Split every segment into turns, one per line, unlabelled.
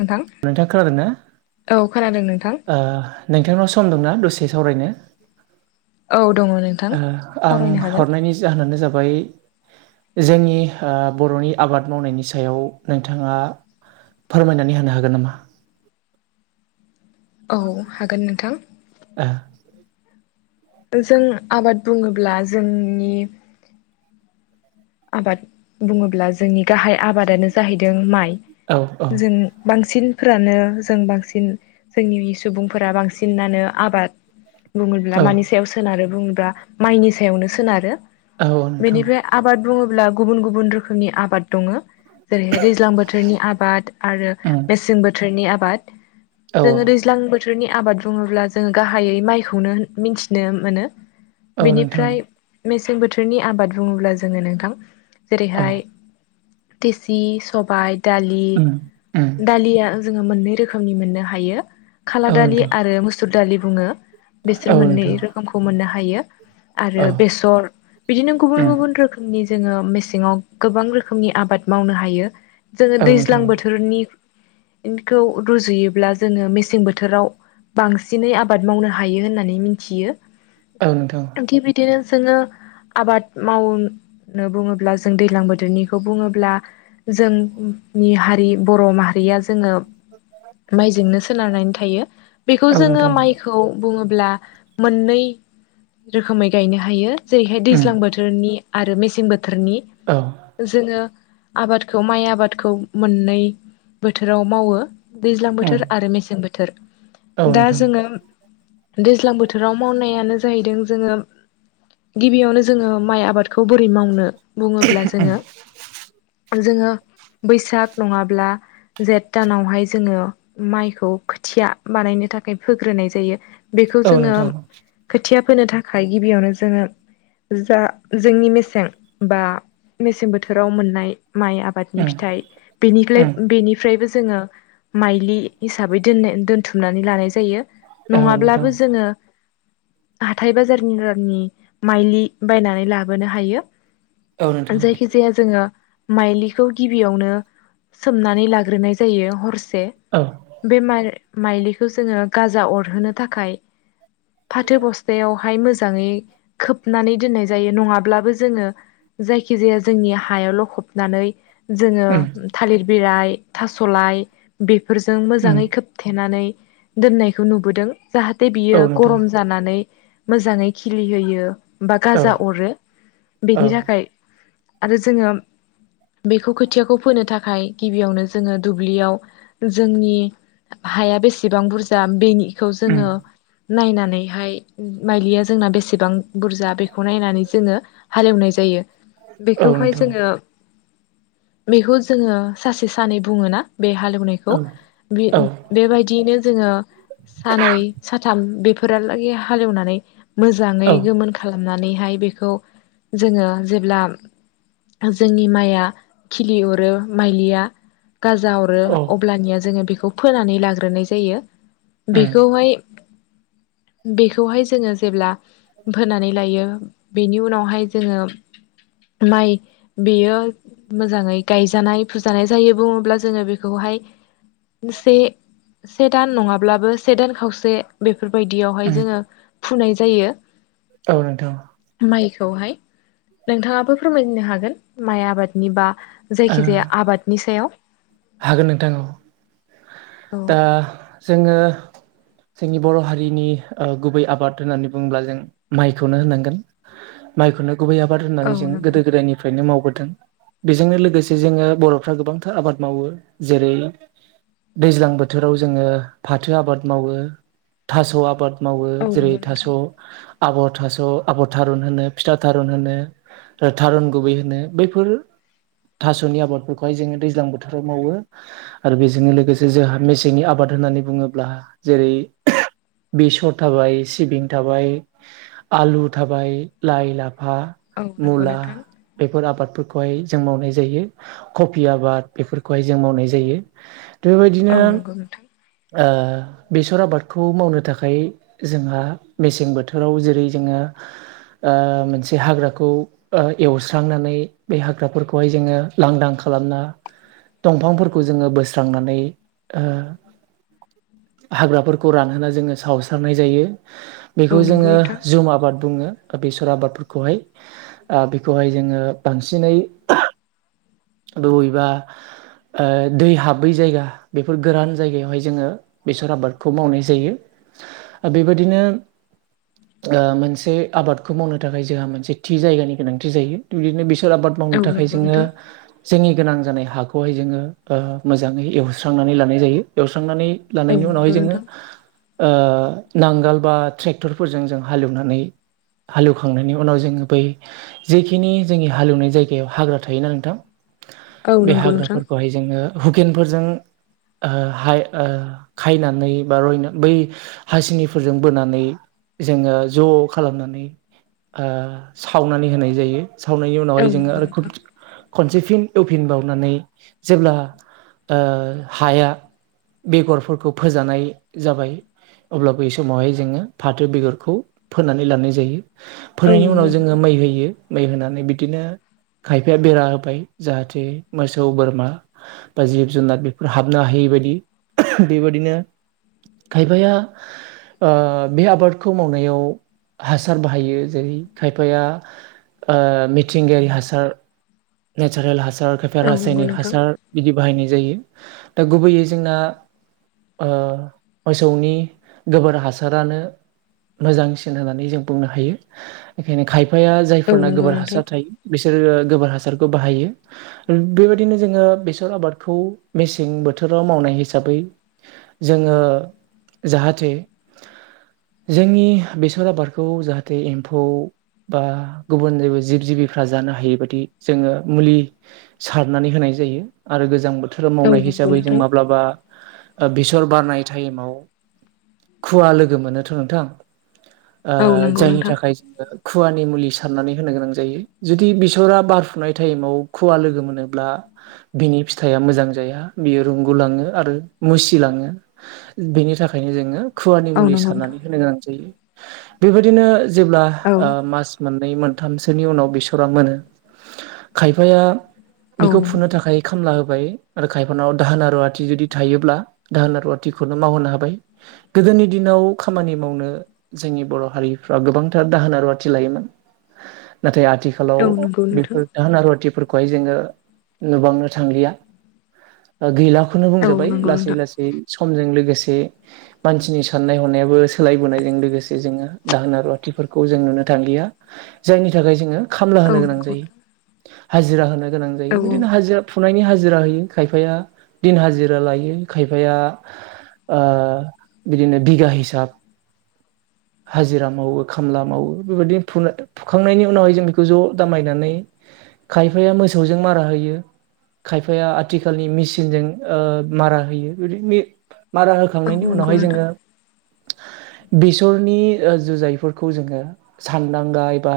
नोंथां
खोनादों ना
औ खोनादों नों
ओ नोंथांनाव सम दंना दसे सावरायनो?
औ दङ नोंथां
ओ आं
सावरायनो हागोन
हरनायनि जाहोनानो जाबाय जोंनि ओ बर'नि आबाद मावनायनि सायाव नोंथाङा फोरमायनानै होनो हागोन नामा?
औ हागोन नोंथां
ओ
जों आबाद बुङोब्ला जोंनि आबाद बुङोब्ला जोंनि गाहाय आबादानो जाहैदों माइ
ओ औ औ
। जों बांसिन फोरानो जों बांसिन जोंनि सुबुंफोरा बांसिनानो आबाद बुङोब्ला
औ
मानि सायाव सोनारो बुङोब्ला माइनि सायावनो सोनारो
औ नोंथां
बेनिफ्राय आबाद बुङोब्ला गुबुन गुबुन रोखोमनि आबाद दङ । जेरैहाय दैज्लां बोथोरनि आबाद आरो
उम
मेसें बोथोरनि आबाद
औ औ
जोङो दैज्लां बोथोर रनि आबाद बुङोब्ला जोङो गाहायै माइखौनो मिथिनो मोनो ।
औ नोंथां
बेनिफ्राय मेसें बोथोरनि आबाद बुङोब्ला जोङो नोंथां
औ
जेरैहाय थेसि सबाय दालि
उम उम
दालिया जोङो मोननै रोखोमनि मोननो हायो । खाला
औ
दालि
नोंथां
आरो मुसुर दालि बुङो
औ
बिसोर मोननै
नोंथां
रोखोमखौ मोननो हायो । आरो
औ
बेसर बिदिनो गुबुन
उम
गुबुन रोखोम नि जोङो मेसेङाव गोबां रोखोमनि आबाद मावनो हायो जोङो
औ नोंथां
दैज्लां बोथोरनि खौ रुजुयोब्ला जोङो मेसें बोथोराव बांसिनै आबाद मावनो हायो होननानै मिथियो
औ नोंथां
। थिग बिदिनो जोङो आबाद माव नो बुङोब्ला जों दैज्लां बोथोरनिखौ बुङोब्ला जोंनि हारि बर' माहा रिया जोङो माइजोंनो सोनारनानै थायो बेखौ
औ
जोङो
नोंथां
माइखौ बुङोह ब्ला मोननै रोखोमै गायनो हायो जेरैहाय
उम
दैज्लां बोथोरनि आरो मेसें बोथोरनि
औ
। जोङो आबादखौ माइ आबादखौ मोननै बोथोराव मावो । दैज्लां
उम
बोथोर आरो मेसें बोथोर
औ
दा
नोंथां
जोङो दैज्लां बोथोराव मावनायानो जाहैदों जोङो गिबियावनो जोङो माइ आबाद खौ बोरै मावनो बुङोब्ला जोङो जोङो बैसाग नङाब्ला जेठ दानावहाय जोङो माइखौ खोथिया बानायनो थाखाय फोग्रोनाय जायो । बेखौ
औ
जोङो
नोंथां
खोथिया फोनो थाखाय गिबियावनो जोङो जा जोंनि मेसें बा मेसें बोथोराव मोननाय माइ आबादनि
उम
फिथाइ बेनिफ्लाय
उम
बेनिफ्रायबो जोङो माइज्लि हिसाबै दोन दोनथुमनानै लानाय जायो
औ नोंथां
नङाब्लाबो जोङो हाथाइ बाजारनि रांनि माइज्लि बायनानै लाबोनो हायो
औ नोंथां
जायखि जाया जोङो माइज्लि खौ गिबियावनो सोमनानै लाग्रोनाय जायो हरसे
औ
बे माइ माइज्लिखौ जोङो गाजा अरहोनो थाखाय फाथो बस्थायावहाय मोजाङै खोबनानै दोननाय जायो नङाब्ला ब्लाबो जोङो जायखि जाया जोंनि हायाव लखबनानै जोङो
उम
थालिर बिलाइ थास'लाय बेफोरजों
उम
मोजाङै खोबथेनानै दोननायखौ नुबोदों जाहाथे बियो
औ नोंथां
गरम जानानै मोजाङै खिलि होयो बा
औ
गाजा अरो
औ
बेनि थाखाय आरो जोङो बेखौ खोथियाखौ फोनो थाखाय गिबियावनो जोङो दुब्लियाव जोंनि हाया बेसेबां बुरजा बेनि खौ
उम
जोङो नायनानैहाय माइलिया जोंना बेसेबां बुरजा बेखौ नायनानै जोङो हालेवनाय जायो
औ
बेखौहाय
नोंथां
जोङो बेखौ जोङो सासे सानै बुङो ना बे हालेवनायखौ
औ औ
बेबायदियैनो जोङो सानै, साथाम बेफोर फोरहालागै हालेवनानै मोजाङै
औ
गोमोन खालामनानैहाय बे खौ जोङो जेब्ला जोंनि माइआ खिलि अरो माइलिया गाजा हरो
उम
अब्लानिया जोङो बेखौ फोनानै लाग्रोनाय जायो बेखौहाय बेखौहाय जोङो जेब्ला फोनानै लायो बेनि उनावहाय जोङो माइ बेयो मोजाङै गायजानाय फुजानाय जायो बुङोब्ला जोङो बेखौ बे से दान नङाब्लाबो से दान खावसे बेफोरबायायदियावहाय जोङो फुनाय जायो
औन दां
माइखौहाय नोंथाङाबो फोरमायनो हागोन माइ आबादनि बा
ओ
जायखिजाया आबादनि सायाव
हागोन नोंथां औ
औ
दा जोङो जोंनि बर' हारिनि गुबै आबाद होननानै बुङोब्ला जों माइखौनो होनांगोन माइखौनो गुबै आबाद
औ
होननानै जों
नंगौ
गोदो
नोंथां
गोदायनिफ्रायनो मावबोदों बेजोंनो जोङो बर'फ्रा गोबांथार आबाद मावो जेरै दैज्लां बोथोराव जोङो फाथो आबाद मावो थास' आबाद मावो
औ
जेरै
नंगौ
थास',
नोंथां
आबर थास', आबर थारुन होनो फिथा थारुन होनो थारुन गुबै होनो बैफोर थास'नि आबादफोरखौहाय जोङो दैज्लां बोथोराव मावो आरो बेजोंनो लोगोसे जोंहा मेसेंनि आबाद होननानै नानै बुङोब्ला जेरै बेसर थाबाय सिबिं थाबाय आलु थाबाय लाइ लाफा
औ नंगौ
मुला
नोंथां
बेफोर आबादफोरखौहाय जों मावनाय ज आब बेफोरखौय जों मावनाय जायो
औ
बेबायदिनो
नंगौ नोंथां
बेसर आबादखौ मावनो थाखाय जोंहा मेसें बोथोराव जेरै जोङो मोनसे हाग्राखौ एवस्रांनानै बे हाग्राफोरखौ खौहाय जोङो लांदां खालामना दंफांफोरखौ जोङो बोस्रांनानै हाग्राफोरखौ रानहोना जोङो सावस्रारनाय जायो
औ
बेखौ
नंगौ
जोङो जुम आबाद बुंङो बेसर आबादफोरखौहाय ओ बेखौहाय जोंङो बांसिनै दुबैबा ओ दै हाबै जायगा बेफोर गोरान जायगायावहाय जोङो बेसर आबादखौ मावनाय जायो। ओ बेबायदिनो ओ मोनसे आबादखौ मावनो थाखाय जोंहा मोनसे थि जायगानि गोनांथि जायो थ' बिदिनो बेसोर आबाद माव थाखाय जोङो
नोंथां
जोंनि गोनां जानाय हाखौहाय जोङो ओ मोजाङै एवस्रांनानै लानाय जायो एवस्रांनानै
औ
लानायनि उनावहाय
नंगौ
जोङो
नोंथां
ओ नांगोल बा ट्रेक्टरफोरजों जों हालेवनानै हालेवखांनायनि उनाव जोङो बै जेखिनि जोंनि हालेवनाय जायग गायाव हाग्रा थायोना नोंथां?
औ
बे
नंगौ नोंथां
हाग्राफोरखौहाय जोङो हुकेनफोरजों ओ हाय ओ खायनानै बा रयना बै हासिनिफोरजों बोनानै जोङो ज खालामनानै ओ सावनानै होनाय जायो सावनायनि
औ
उनावहाय जोङो
नंगौ
आरो
नोंथां।
खनसे फिन एवफिन बावनानै जेब्ला ओ हाया बेगरफोरखौ फोजानाय जाबाय अब्लाबो बै समावहाय जोंङो फाथो बेगरखौ फोनानै लानाय जायो।
औ
फोनायनि
नंगौ
उनाव जोंङो
नोंथां
मै होयो मै होनानै बिदिनो खायफाया बेरा होबाय जाहाथे मोसौ बोरमा बा जिब जुनार बेफोर हाबनो हा यैबायदि बेबायदिनो खायफाया ओ बे आबादखौ मावनायाव हासार बाहायो जेरै खायफाया ओ मिथिंगायारि हास सार नेसारेल हासार खायफा
औ नंगौ
रासायनारि
नोंथां
हासार बिदि बाहायनाय जायो दा गुबैयै जोंना ओ मोसौनि गोबोर हासारानो मोजांसिन होननानै जों बुंनो हायो बेखायनो खाय फाया
औ
जायफोरना
नंगौ
गोबोर
नोंथां
हासार थायो बिसोरो गोबोर हासार बाहायो बेबायदिनो जोंङो बेसर आबादखौ मेसें बोथोराव मावनाय हिसाबै जोंङो जाहाथे जोंनि बेसर आबादखौ जाहाथे एम्फौ बा गुबुन जेबो जिब जिबिफ्रा जानो हायि बादि जोंङो मुलि सारनानै होनाय जायो आरो गोजां बो थोर
औ
मावनाय
नंगौ
हिसाबै जों
नोंथां
माब्लाबा बेसर बारनाय टाइमाव खुवा लोगो मोनोथ' नोंथां। ओ
औ नंगौ
जायनि
नोंथां
थाखाय जोंङो खुवानि मुलि सारनानै होनो गोनां जायो जुदि बिसरा बार फुनाय टाइमाव खुवा लोगो मोनोब्ला बिनि फिथाइआ मोजां जाया बियो रुंगुलाङो आरो मुसिलाङो बेनि थाखायनो जोंङो खुवानि
औ नंगौ नोंथां औ
मुलि
नंगौ नोंथां
सारनानै होनो गोनां जायो बेबायदिनो जेब्ला ओ
औ
मास मोन नै मोनथामसोनि उनाव बेसरा मोनो खायफाया
औ
बेखौ
नंगौ
फुनो थाखाय खामला हो बाय आरो खायफान दाहोन रुवाथि जुदि थायोब्ला दाहोन रुवाथिखौनो मावहोनो हाबाय गो गोदोनि दिनाव खामानि मावनो जोंनि बर' हारिफ्रा गोबांथार दाहोन रुवाथि लायोमोन। नाथाय आथिखालाव
औ नंगौ नोंथां
बेफोर जाहोन रुवाथिफोर खौहाय जोंङो नुबांनो थांलिया गैला खौनो
औ
बुंजाबाय
नंगौ
लासै
नोंथां
लासै समजों लोगोसे मानसिनि साननाय हनायाबो सोलायबोनायजों लोगोसे जोंङो दाहोन रुवाथि फोरखौ जों नुनो थांलिया जायनि थाखाय जोंङो खामला
औ
होनो गोनां
नंगौ
जायो
नोंथां
हाजिरा होनो गोनां जायो
औ
बिदिनो हाजिरा फुनायनि हाजि हाजिरा होयो खायफाया दिन हाजिरा लायो खायफाया ओ बिदिनो बिगा हिसाब हाजिरा मावो खामला मावो बेबायदिनो फु फुखांनायनि उनावहाय जों बेखौ ज' दामायनानै खायफाया मोसौजों मारा होयो। खायफाया आथिखालनि मेसिनजों मारा होयो बि मारा
औ
होखांनायनि
नंगौ
उनावहाय
नोंथां
जोङो बिस सरनि जुजायफोरखौ जोङो सानदांगा एबा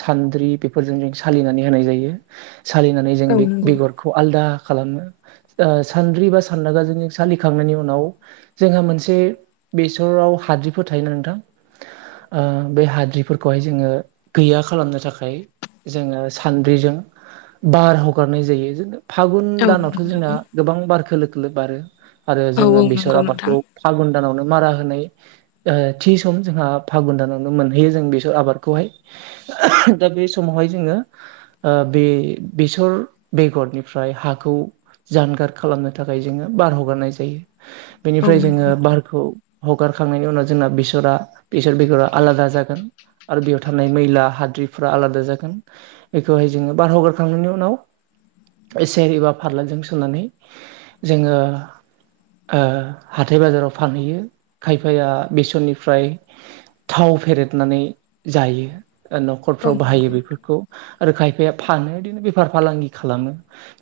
सान्द्रि बेफोरजों जों सालिनानै होनाय जायो। सालिनानै जों
औ
बे
नंगौ
बेगरखौ आलदा खालामनो सान्द्रि बा सान्दागाजों सालिखांनायनि उनाव जोंहा मोनसे बे सराव हाद्रिफोर थायोना नोंथां ओ बे हाद्रिफोरखौहाय जोङो गैया खालामनो थाखाय जोङो सानद्रिजों बार हगारनाय जायो जो फागुन
औ
दानावथ'
नंगौ
जोंना
नोंथां
गोबां बारखोलोोखोलोोब बारो आरो
औ औ
जोङो बेसर
नंगौ नोंथां
आबादखौ फागुन दानावनो मारा होनाय थि सम जोंहा फागुन दानावनो मोनहैयो जों बेसर आबादखौहाय दा बे समावहाय जोङो ओ बे बेसर बेगरनिफ्राय हाखौ जानगार खालामनो थाखाय जोङो बार हगारनाय जायो
औ
बेनिफ्राय जोङो
नंगौ नोंथां
बारखौ हगारखांनायनि उनाव जोंना बेसरा बेसर बेगरा आलादा जागोन। आरो बेयाव थानाय मैला हाद्रिफोरा आलादा जागोन बेखौहाय जोङो बारहगारखांनायनि उनाव सेर एबा फारलाजों सुनानै जोङो ओ हाथाय बाजाराव फानहैयो। खायफाया बेसननिफ्राय थाव फेरेदनानै जायो ।
औ
न'खरफ्राव बाहायो
नंगौ नोंथां
बेफोरखौ आरो खायफाया फानो बिदिनो बेफार फालांगि खालामो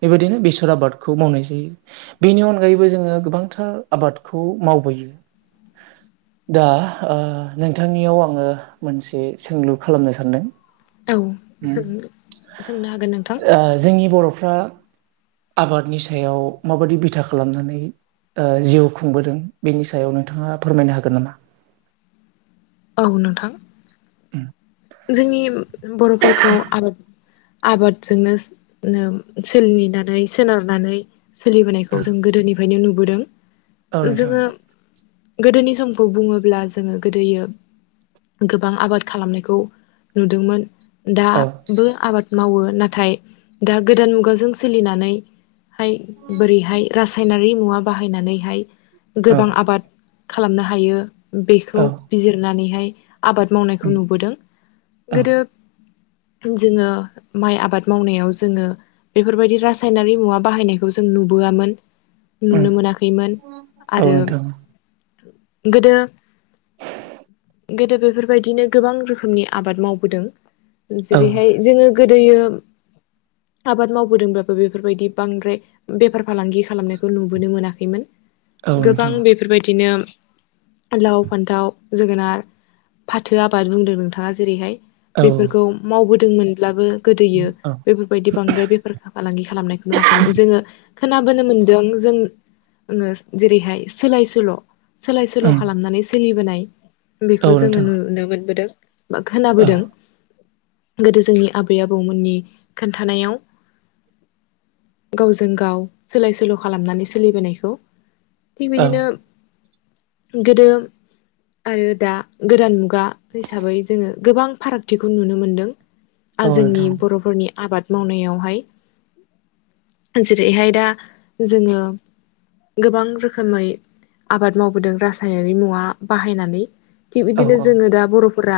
बेबायदिनो बेसर आबादखौ मावनाय जायो । बेनि अनगायैबो जोङो गोबांथार आबादखौ मावबोयो । दा नोंथांनियाव आङो मोनसे सोंलु खालामनो सानदों
औ सों सोंनो हागोन नोंथां
। जोंनि बर'फ्रा आबादनि सायाव माबायदि बिथा खालामनानै ओ जिउ खुंबोदों बेनि सायाव नोंथाङा फोरमायनो हागोन नामा?
औ नोंथां ।
[unintelligible]
जोंनि बर'फोरखौ आरोद आबादजोंनो सोलिनानै सोनारनानै सोलिबोनायखौ जों गोदोनिफ्रायनो नुबोदों
औ नोंथां
जोङो गोदोनि समखौ बुङोब्ला जोङो गोदो गोबां आबाद खालामनायखौ नुदोंमोन
औ
दाबो आबाद मावो नाथाय दा गोदान मुगाजों सोलिनानै हाय बोरैहाय रासायनारि मुवा बाहायनानैहाय
औ
गोबां आबाद खालामनो हायो बेखौ
औ
बिजिरनानैहाय आबाद मावनायखौ
उम
नुबोदों ।
औ
गोदो जोङो माइ आबाद मावनायाव जोङो बेफोरबायदि रासायनारि मुवा बाहायनायखौ जों नुबोआमोन ।
उम
नुनो मोनाखैमोन
औ
आरो
नोंथां
गोदो गोदो बेफोरबायदिनो गोबां रोखोमनि आबाद मावबोदों
औ
जेरैहाय जोङो गोदो दैयो आबाद मावबोदोंब्लााबबो बेफोरबायदि बांद्राय बेफार फालांगि खालामनायखौ नुबोनो मोनाखैमोन
औ
। गोबां
नोंथां
बेफोरबायदिनो लाव फान्थाव जोगोनार फाथो आबाद बुंदों नोंथाङा जेरैहाय ।
औ
बेफोरखौ मावबोदोंमोनब्लाबो गोदैयो
औ
बेफोरबायदि बांद्राय बेफोर फालांगि खालामनायखौ नुवाखैमोन जोङो खोनाबोनो मोन्दों जों जेरैहाय सोलाय सोल' सोलाय सोल'
उम
खालामनानै सोलिबोनाय
औ
बेखौ जोङो
नोंथां
नुनो मोनबोदों । बा
औ
खोनाबोदों । गोदो जोंनि आबै आबौमोननि खोन्थानायाव । गावजों गाव सोलाय सोल' खालामनानै सोलिबोनायखौ। थि
औ
बिदिनो गोदो आरो दा गोदान मुगा हिसाबै जोङो गोबां फारागथिखौ नुनो मोनदों
औ
जोंनि
नोंथां
बर'फोरनि आबाद मावनायावहाय जेरैहाय दा जोङो गोबां रोखोमै आबाद मावबोदों रासायनारि मुवा बाहायनानै । थिग
औ
बिदिनो जोङो दा बर'फोरा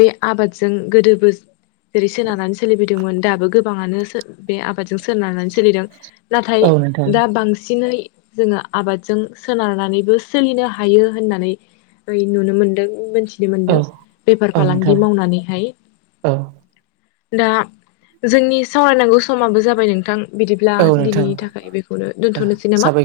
बे आबादजों गोदोबो जेरै सोनारानानै सोलिबोदोंमोन दाबो गोबाङानो बे आबाद सोनारनानै सोलिदों नाथाय
औ नोंथां
दा बांसिनै जोङो आबादजों सोनारनानैबो सोलिनो हायो होननानै ओइ नुनो मोन्दों मोन
औ
मोनदों। बेफार
औ
फालांगि
नोंथां
मावनानैहाय
औ
दा जोंनि सावरायनांगौ समाबो जाबाय नोंथां । बिदिब्ला
औ नोंथां
दिनैनि थाखाय बेखौनो दोन्थ'नोसै नामा ।
साबायखर